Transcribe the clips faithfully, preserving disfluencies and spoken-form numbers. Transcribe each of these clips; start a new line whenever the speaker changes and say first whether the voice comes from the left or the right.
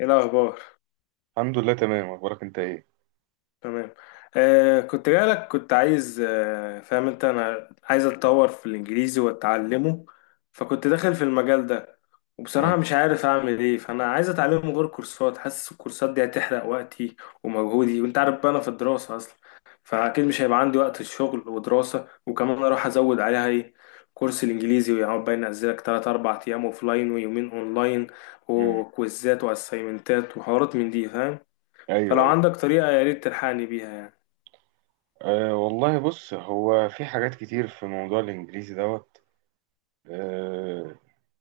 left: ايه الاخبار؟
right: الحمد لله، تمام. اخبارك انت ايه؟
left: تمام. آه كنت جايلك، كنت عايز. آه فاهم انت؟ انا عايز اتطور في الانجليزي واتعلمه، فكنت داخل في المجال ده. وبصراحة
right: امم،
left: مش عارف اعمل ايه، فانا عايز اتعلمه غير كورسات. حاسس الكورسات دي هتحرق وقتي ومجهودي، وانت عارف بقى انا في الدراسة اصلا، فاكيد مش هيبقى عندي وقت الشغل ودراسة، وكمان اروح ازود عليها ايه، كورس الانجليزي، ويقعد بقى ينزلك ثلاثة أربعة ايام اوفلاين ويومين اونلاين
right: امم.
left: وكويزات واسايمنتات وحوارات من دي، فاهم؟ فلو
right: ايوه، ايوه.
left: عندك طريقة يا ريت تلحقني بيها يعني.
right: أه، والله بص، هو في حاجات كتير في موضوع الانجليزي دوت. أه.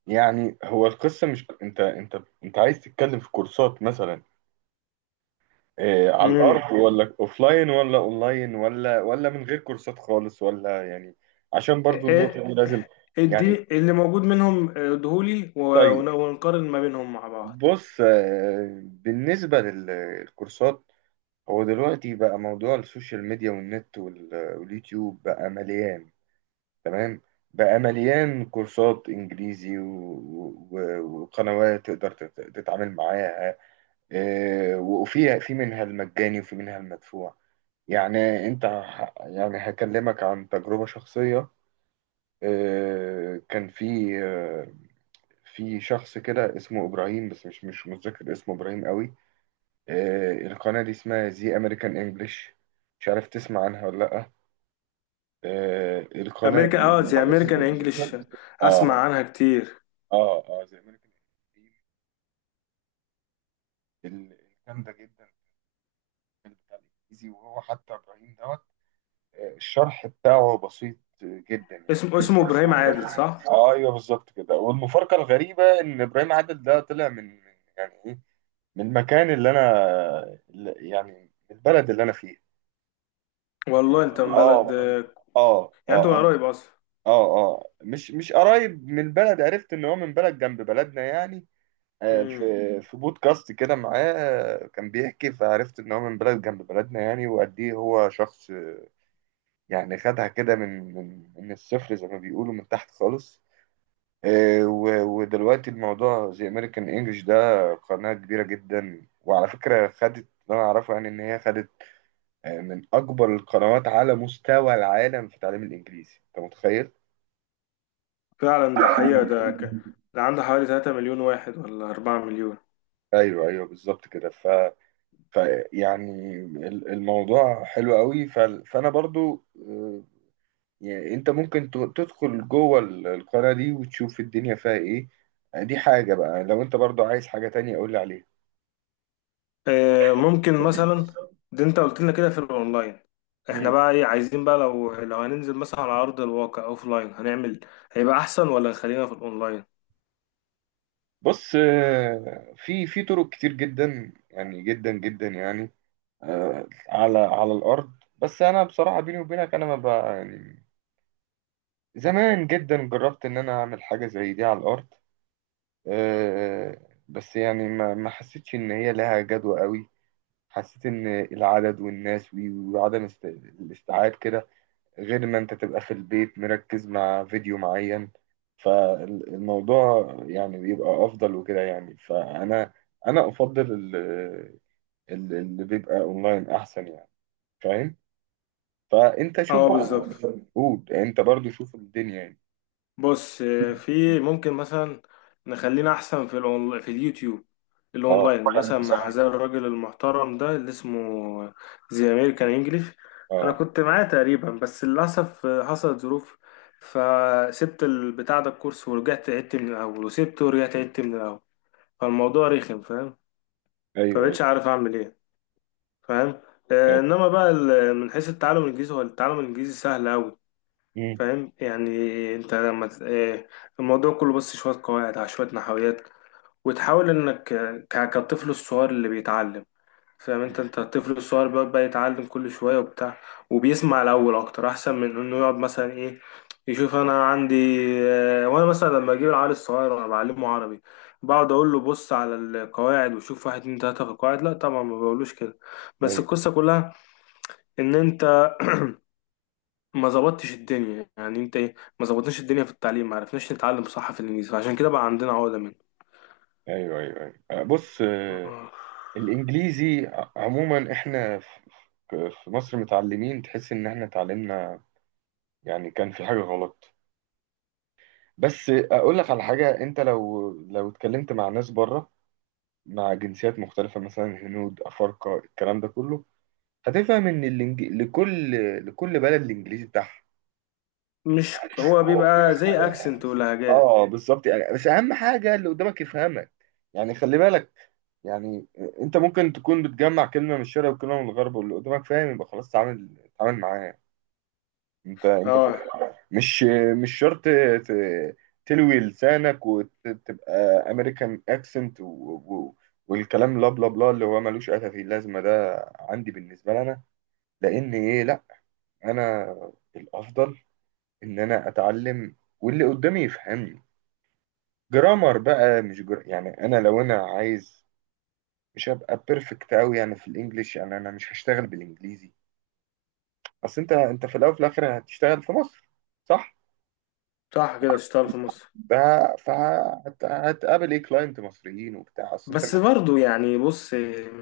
right: يعني هو القصه، مش انت انت انت عايز تتكلم في كورسات مثلا؟ أه، على
left: امم
right: الارض، ولا اوفلاين ولا اونلاين ولا ولا من غير كورسات خالص، ولا يعني؟ عشان برضو
left: إيه-
right: النقطه دي لازم. يعني،
left: ادي اللي موجود منهم ادهولي و-
right: طيب.
left: ون- ونقارن ما بينهم مع بعض.
right: بص، أه بالنسبه للكورسات، هو دلوقتي بقى موضوع السوشيال ميديا والنت وال- واليوتيوب بقى مليان. تمام. بقى مليان كورسات انجليزي و- و- وقنوات تقدر تت- تتعامل معاها. آه، وفيها في منها المجاني وفي منها المدفوع. يعني انت ه- يعني هكلمك عن تجربة شخصية. آه، كان في آه، في شخص كده اسمه ابراهيم، بس مش مش متذكر اسمه ابراهيم قوي. آه، القناة دي اسمها زي أمريكان إنجلش. مش عارف تسمع عنها ولا لأ؟ آه، القناة
left: امريكان اه زي
right: دي،
left: امريكان انجلش، اسمع
right: آه
left: عنها كتير.
right: آه آه زي أمريكان إنجلش الجامدة جدا في بتاع الإنجليزي، وهو حتى إبراهيم دوت. آه، الشرح بتاعه بسيط جدا
left: اسمه
right: يعني.
left: اسمه ابراهيم عادل، صح؟
right: آه، أيوه، بالظبط كده. والمفارقة الغريبة إن إبراهيم عادل ده طلع من من- يعني إيه، من المكان اللي أنا اللي- يعني، من البلد اللي أنا فيه.
left: والله، انت من بلد؟
right: آه، آه،
left: يعني انت من
right: آه.
left: قريب اصلا.
right: اه، اه، مش مش قريب من البلد، عرفت ان هو من بلد جنب بلدنا يعني. آه،
left: امم
right: في في بودكاست كده معاه، آه، كان بيحكي، فعرفت ان هو من بلد جنب بلدنا يعني، وقد ايه هو شخص. آه، يعني خدها كده من من من الصفر، زي ما بيقولوا، من تحت خالص. آه، و- ودلوقتي الموضوع زي امريكان انجلش ده قناة كبيرة جدا، وعلى فكرة خدت، اللي انا اعرفه يعني ان هي خدت، آه، من اكبر القنوات على مستوى العالم في تعليم الانجليزي. انت متخيل؟
left: فعلا ده حقيقة. ده ك... ده عنده حوالي ثلاثة مليون واحد ولا أربعة مليون؟
right: ايوه، ايوه، بالظبط كده. ف... ف يعني ال- الموضوع حلو قوي. ف... فانا برضو، آه، يعني انت ممكن ت- تدخل جوه ال- القناه دي وتشوف الدنيا فيها ايه. آه، دي حاجه، بقى لو انت برضو عايز حاجه تانية قول لي عليها.
left: آه، ممكن مثلا، ده انت قلت لنا كده في الاونلاين، احنا
right: مم.
left: بقى ايه عايزين بقى، لو لو هننزل مثلا على ارض الواقع اوف لاين هنعمل، هيبقى احسن ولا نخلينا في الاونلاين؟
right: بص، آه، في في طرق كتير جدا يعني، جدا جدا يعني، آه، على على الارض. بس انا بصراحه، بيني وبينك، انا ما بقى يعني، زمان جدا جربت ان انا اعمل حاجه زي دي على الارض، آه، بس يعني ما ما حسيتش ان هي لها جدوى قوي. حسيت ان العدد والناس وي- وعدم است- الاستيعاب كده، غير ما انت تبقى في البيت مركز مع فيديو معين. فالموضوع يعني بيبقى افضل وكده يعني، فانا انا افضل ال- ال- اللي بيبقى اونلاين احسن يعني. فاهم. فانت شوف
left: اه،
right: بقى،
left: بالظبط.
right: قول انت برضو، شوف الدنيا يعني.
left: بص، آه، في، ممكن مثلا نخلينا احسن في الأون... في اليوتيوب،
right: اه،
left: الاونلاين، مثلا مع هذا الراجل المحترم ده اللي اسمه زي امريكان انجليش. انا
right: اه.
left: كنت معاه تقريبا، بس للاسف آه، حصلت ظروف، فسبت البتاع ده الكورس، ورجعت عدت من الاول، وسبته ورجعت عدت من الاول، فالموضوع رخم، فاهم؟
right: ايوه، ايوه،
left: فمبقتش عارف اعمل ايه، فاهم؟ آه
right: ايوه.
left: انما بقى ال- من حيث التعلم الانجليزي، هو التعلم الانجليزي سهل قوي،
right: مم.
left: فاهم يعني؟ انت لما ت- آه الموضوع كله بس شويه قواعد على شويه نحويات، وتحاول انك، آه، ك- كالطفل الصغير اللي بيتعلم. فاهم انت انت الطفل الصغير بيقعد بقى يتعلم كل شوية وبتاع، وبيسمع الأول أكتر، أحسن من إنه يقعد مثلا إيه، يشوف أنا عندي، اه، وأنا مثلا لما أجيب العيال الصغير، أنا بعلمه عربي، بقعد أقول له بص على القواعد وشوف واحد اتنين تلاتة في القواعد؟ لا طبعا، ما بقولوش كده. بس
right: أيوة.
left: القصة كلها إن أنت ما ظبطتش الدنيا، يعني أنت إيه، ما ظبطناش الدنيا في التعليم، ما عرفناش نتعلم صح في الإنجليزي، عشان كده بقى عندنا عقدة منه.
right: ايوه، ايوه، ايوه. آه، بص، آه،
left: اه.
right: الانجليزي ع- عموما، احنا ف- ف- في مصر متعلمين، تحس ان احنا اتعلمنا يعني كان في حاجه غلط. بس اقول لك على حاجه، انت لو لو اتكلمت مع ناس بره، مع جنسيات مختلفه، مثلا هنود افارقه، الكلام ده كله، هتفهم ان الإنج... لكل لكل بلد الانجليزي
left: مش هو بيبقى زي
right: بتاعها.
left: أكسنت ولهجات؟
right: اه، بالظبط يعني، بس اهم حاجه اللي قدامك يفهمك، يعني خلي بالك، يعني، انت ممكن تكون بتجمع كلمه من الشرق وكلمه من الغرب، واللي قدامك فاهم، يبقى خلاص تعامل تعامل معاه. انت انت
left: اه،
right: فاهم؟ مش مش شرط ت- تلوي لسانك وتبقى امريكان اكسنت والكلام، لا بلا بلا، اللي هو ملوش اي في اللازمه، ده عندي بالنسبه لي انا، لان ايه، لا، انا الافضل ان انا اتعلم واللي قدامي يفهمني. جرامر بقى، مش جر... يعني انا لو انا عايز، مش هبقى بيرفكت قوي يعني في الانجليش، يعني انا مش هشتغل بالانجليزي. اصل انت انت في الاول وفي الاخر هتشتغل في مصر، صح؟
left: صح كده، اشتغل في مصر.
right: ده فهتقابل ايه، كلاينت مصريين وبتاع، اصل انت مش.
left: بس برضو يعني، بص،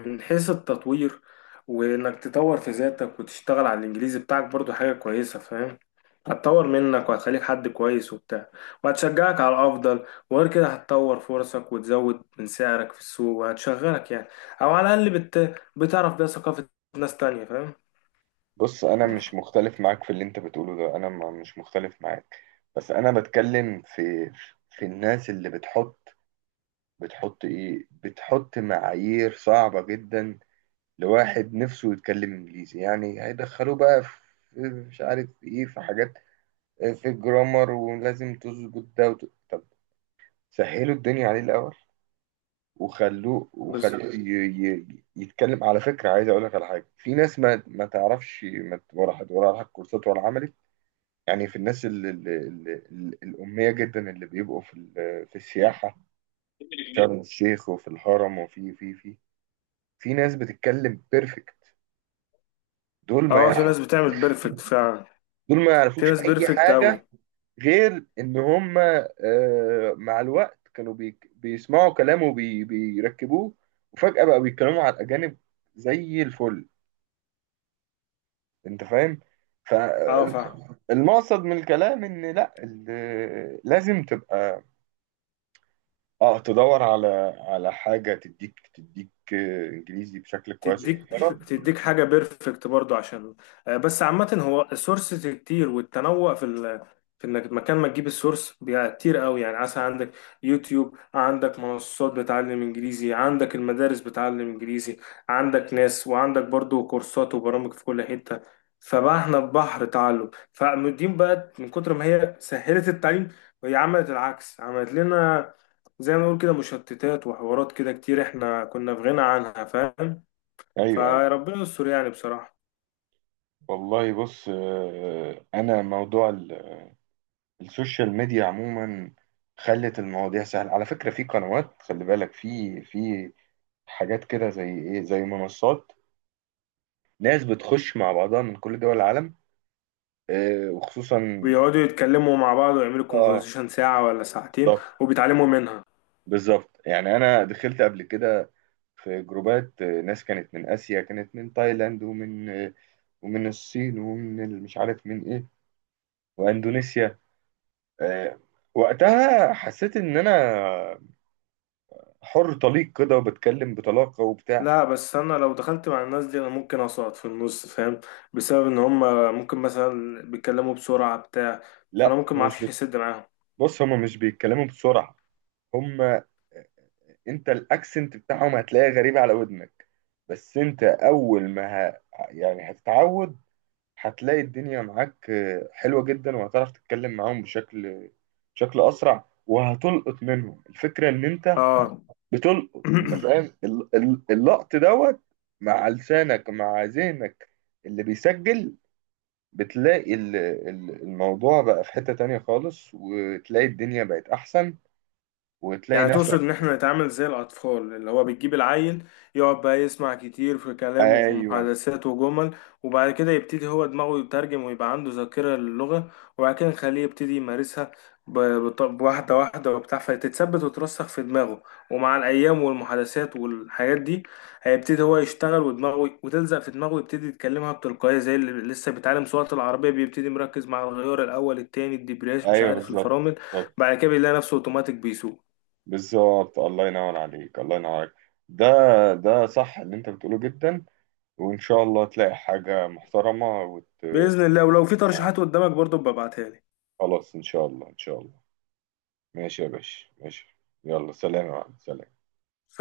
left: من حيث التطوير، وانك تطور في ذاتك وتشتغل على الانجليزي بتاعك، برضو حاجة كويسة، فاهم؟ هتطور منك، وهتخليك حد كويس وبتاع، وهتشجعك على الافضل، وغير كده هتطور فرصك، وتزود من سعرك في السوق وهتشغلك يعني. او على الاقل بت... بتعرف بيها ثقافة ناس تانية، فاهم؟
right: بص انا مش مختلف معاك في اللي انت بتقوله ده، انا ما- مش مختلف معاك. بس انا بتكلم في في الناس اللي بتحط، بتحط ايه، بتحط معايير صعبة جدا لواحد نفسه يتكلم انجليزي، يعني هيدخلوه بقى في، مش عارف، في ايه، في حاجات، في الجرامر، ولازم تظبط ده وت... طب سهلوا الدنيا عليه الاول، وخلوه
left: بس
right: وخلوه ي... ي... يتكلم. على فكره عايز اقول لك على حاجه، في ناس ما ما تعرفش، ما ت- ولا حد ولا على كورسات ولا عملت، يعني في الناس ال... ال... ال... ال... الاميه جدا، اللي بيبقوا في ال... في السياحه، في شرم الشيخ وفي الهرم وفي في في في ناس بتتكلم بيرفكت. دول ما
left: اه في
right: يعرف-
left: ناس بتعمل بيرفكت فعلا،
right: دول ما
left: في
right: يعرفوش
left: ناس
right: اي
left: بيرفكت
right: حاجه،
left: قوي.
right: غير ان هم، آه، مع الوقت كانوا بي- بيسمعوا كلامه وبي- بيركبوه وفجأة بقى بيتكلموا على الأجانب زي الفل. انت فاهم؟
left: اه، فاهم.
right: فالمقصد من الكلام، ان لا، ال- لازم تبقى، اه، تدور على على حاجة تديك تديك، آه، انجليزي بشكل كويس
left: تديك
right: ومحترم.
left: تديك حاجة بيرفكت برضو عشان، آه، بس عامة هو السورسز كتير، والتنوع في ال... في انك مكان ما تجيب السورس بيبقى كتير قوي، يعني عسى عندك يوتيوب، عندك منصات بتعلم انجليزي، عندك المدارس بتعلم انجليزي، عندك ناس، وعندك برضو كورسات وبرامج في كل حتة. فبقى احنا في بحر تعلم، فالدين بقى من كتر ما هي سهلت التعليم وهي عملت العكس، عملت لنا زي ما نقول كده مشتتات وحوارات كده كتير احنا كنا في غنى عنها، فاهم؟
right: ايوه، ايوه.
left: فربنا يستر يعني، بصراحة.
right: والله بص، آه، انا موضوع ال السوشيال ميديا عموما خلت المواضيع سهلة. على فكرة في قنوات، خلي بالك، في في حاجات كده زي ايه، زي منصات، ناس بتخش مع بعضها من كل دول العالم، آه وخصوصا.
left: بيقعدوا يتكلموا مع بعض ويعملوا
right: اه،
left: كونفرزيشن ساعة ولا ساعتين،
right: بالظبط
left: وبيتعلموا منها.
right: بالظبط. يعني انا دخلت قبل كده في جروبات، آه، ناس كانت من اسيا، كانت من تايلاند ومن، آه، ومن الصين ومن ال- مش عارف من ايه، واندونيسيا. آه وقتها حسيت ان انا حر طليق كده، وبتكلم بطلاقة وبتاع.
left: لا، بس أنا لو دخلت مع الناس دي أنا ممكن أسقط في النص، فاهم؟ بسبب إن هما ممكن مثلا بيتكلموا بسرعة بتاع، فأنا
right: لا
left: ممكن
right: هو مش
left: معرفش
right: بي...
left: أسد معاهم.
right: بص هما مش بيتكلموا بسرعة. هما انت الاكسنت بتاعهم هتلاقيه غريب على ودنك، بس انت اول ما ه... يعني هتتعود، هتلاقي الدنيا معاك آه، حلوة جدا، وهتعرف تتكلم معاهم بشكل بشكل اسرع، وهتلقط منهم الفكرة ان انت
left: اه.
right: بتلقط. انت فاهم ال- ال- اللقط دوت، مع لسانك، مع ذهنك اللي بيسجل. بتلاقي ال- ال- الموضوع بقى في حتة تانية خالص، وتلاقي الدنيا بقت احسن، وتلاقي
left: يعني
right: نفسك.
left: تقصد ان احنا نتعامل زي الاطفال، اللي هو بتجيب العيل، يقعد بقى يسمع كتير في كلامه وفي
right: ايوه،
left: محادثات وجمل، وبعد كده يبتدي هو دماغه يترجم ويبقى عنده ذاكرة للغة، وبعد كده نخليه يبتدي يمارسها، ب- بط- بواحدة واحدة وبتاع، فتتثبت وترسخ في دماغه، ومع الأيام والمحادثات والحاجات دي، هيبتدي هو يشتغل ودماغه وتلزق في دماغه، ويبتدي يتكلمها بتلقائية، زي اللي لسه بيتعلم سواقة العربية، بيبتدي مركز مع الغيار الأول التاني الدبرياج مش
right: ايوه،
left: عارف
right: بالظبط
left: الفرامل،
right: بالظبط.
left: بعد كده بيلاقي نفسه اوتوماتيك بيسوق.
right: بالظبط. الله ينور عليك، الله ينور عليك. ده ده صح اللي انت بتقوله جدا. وان شاء الله تلاقي حاجة محترمة وت...
left: باذن الله، ولو في ترشيحات قدامك برضو ببعتها لي.
right: خلاص، ان شاء الله، ان شاء الله. ماشي يا باشا، ماشي. يلا، سلام يا معلم، سلام.
left: ف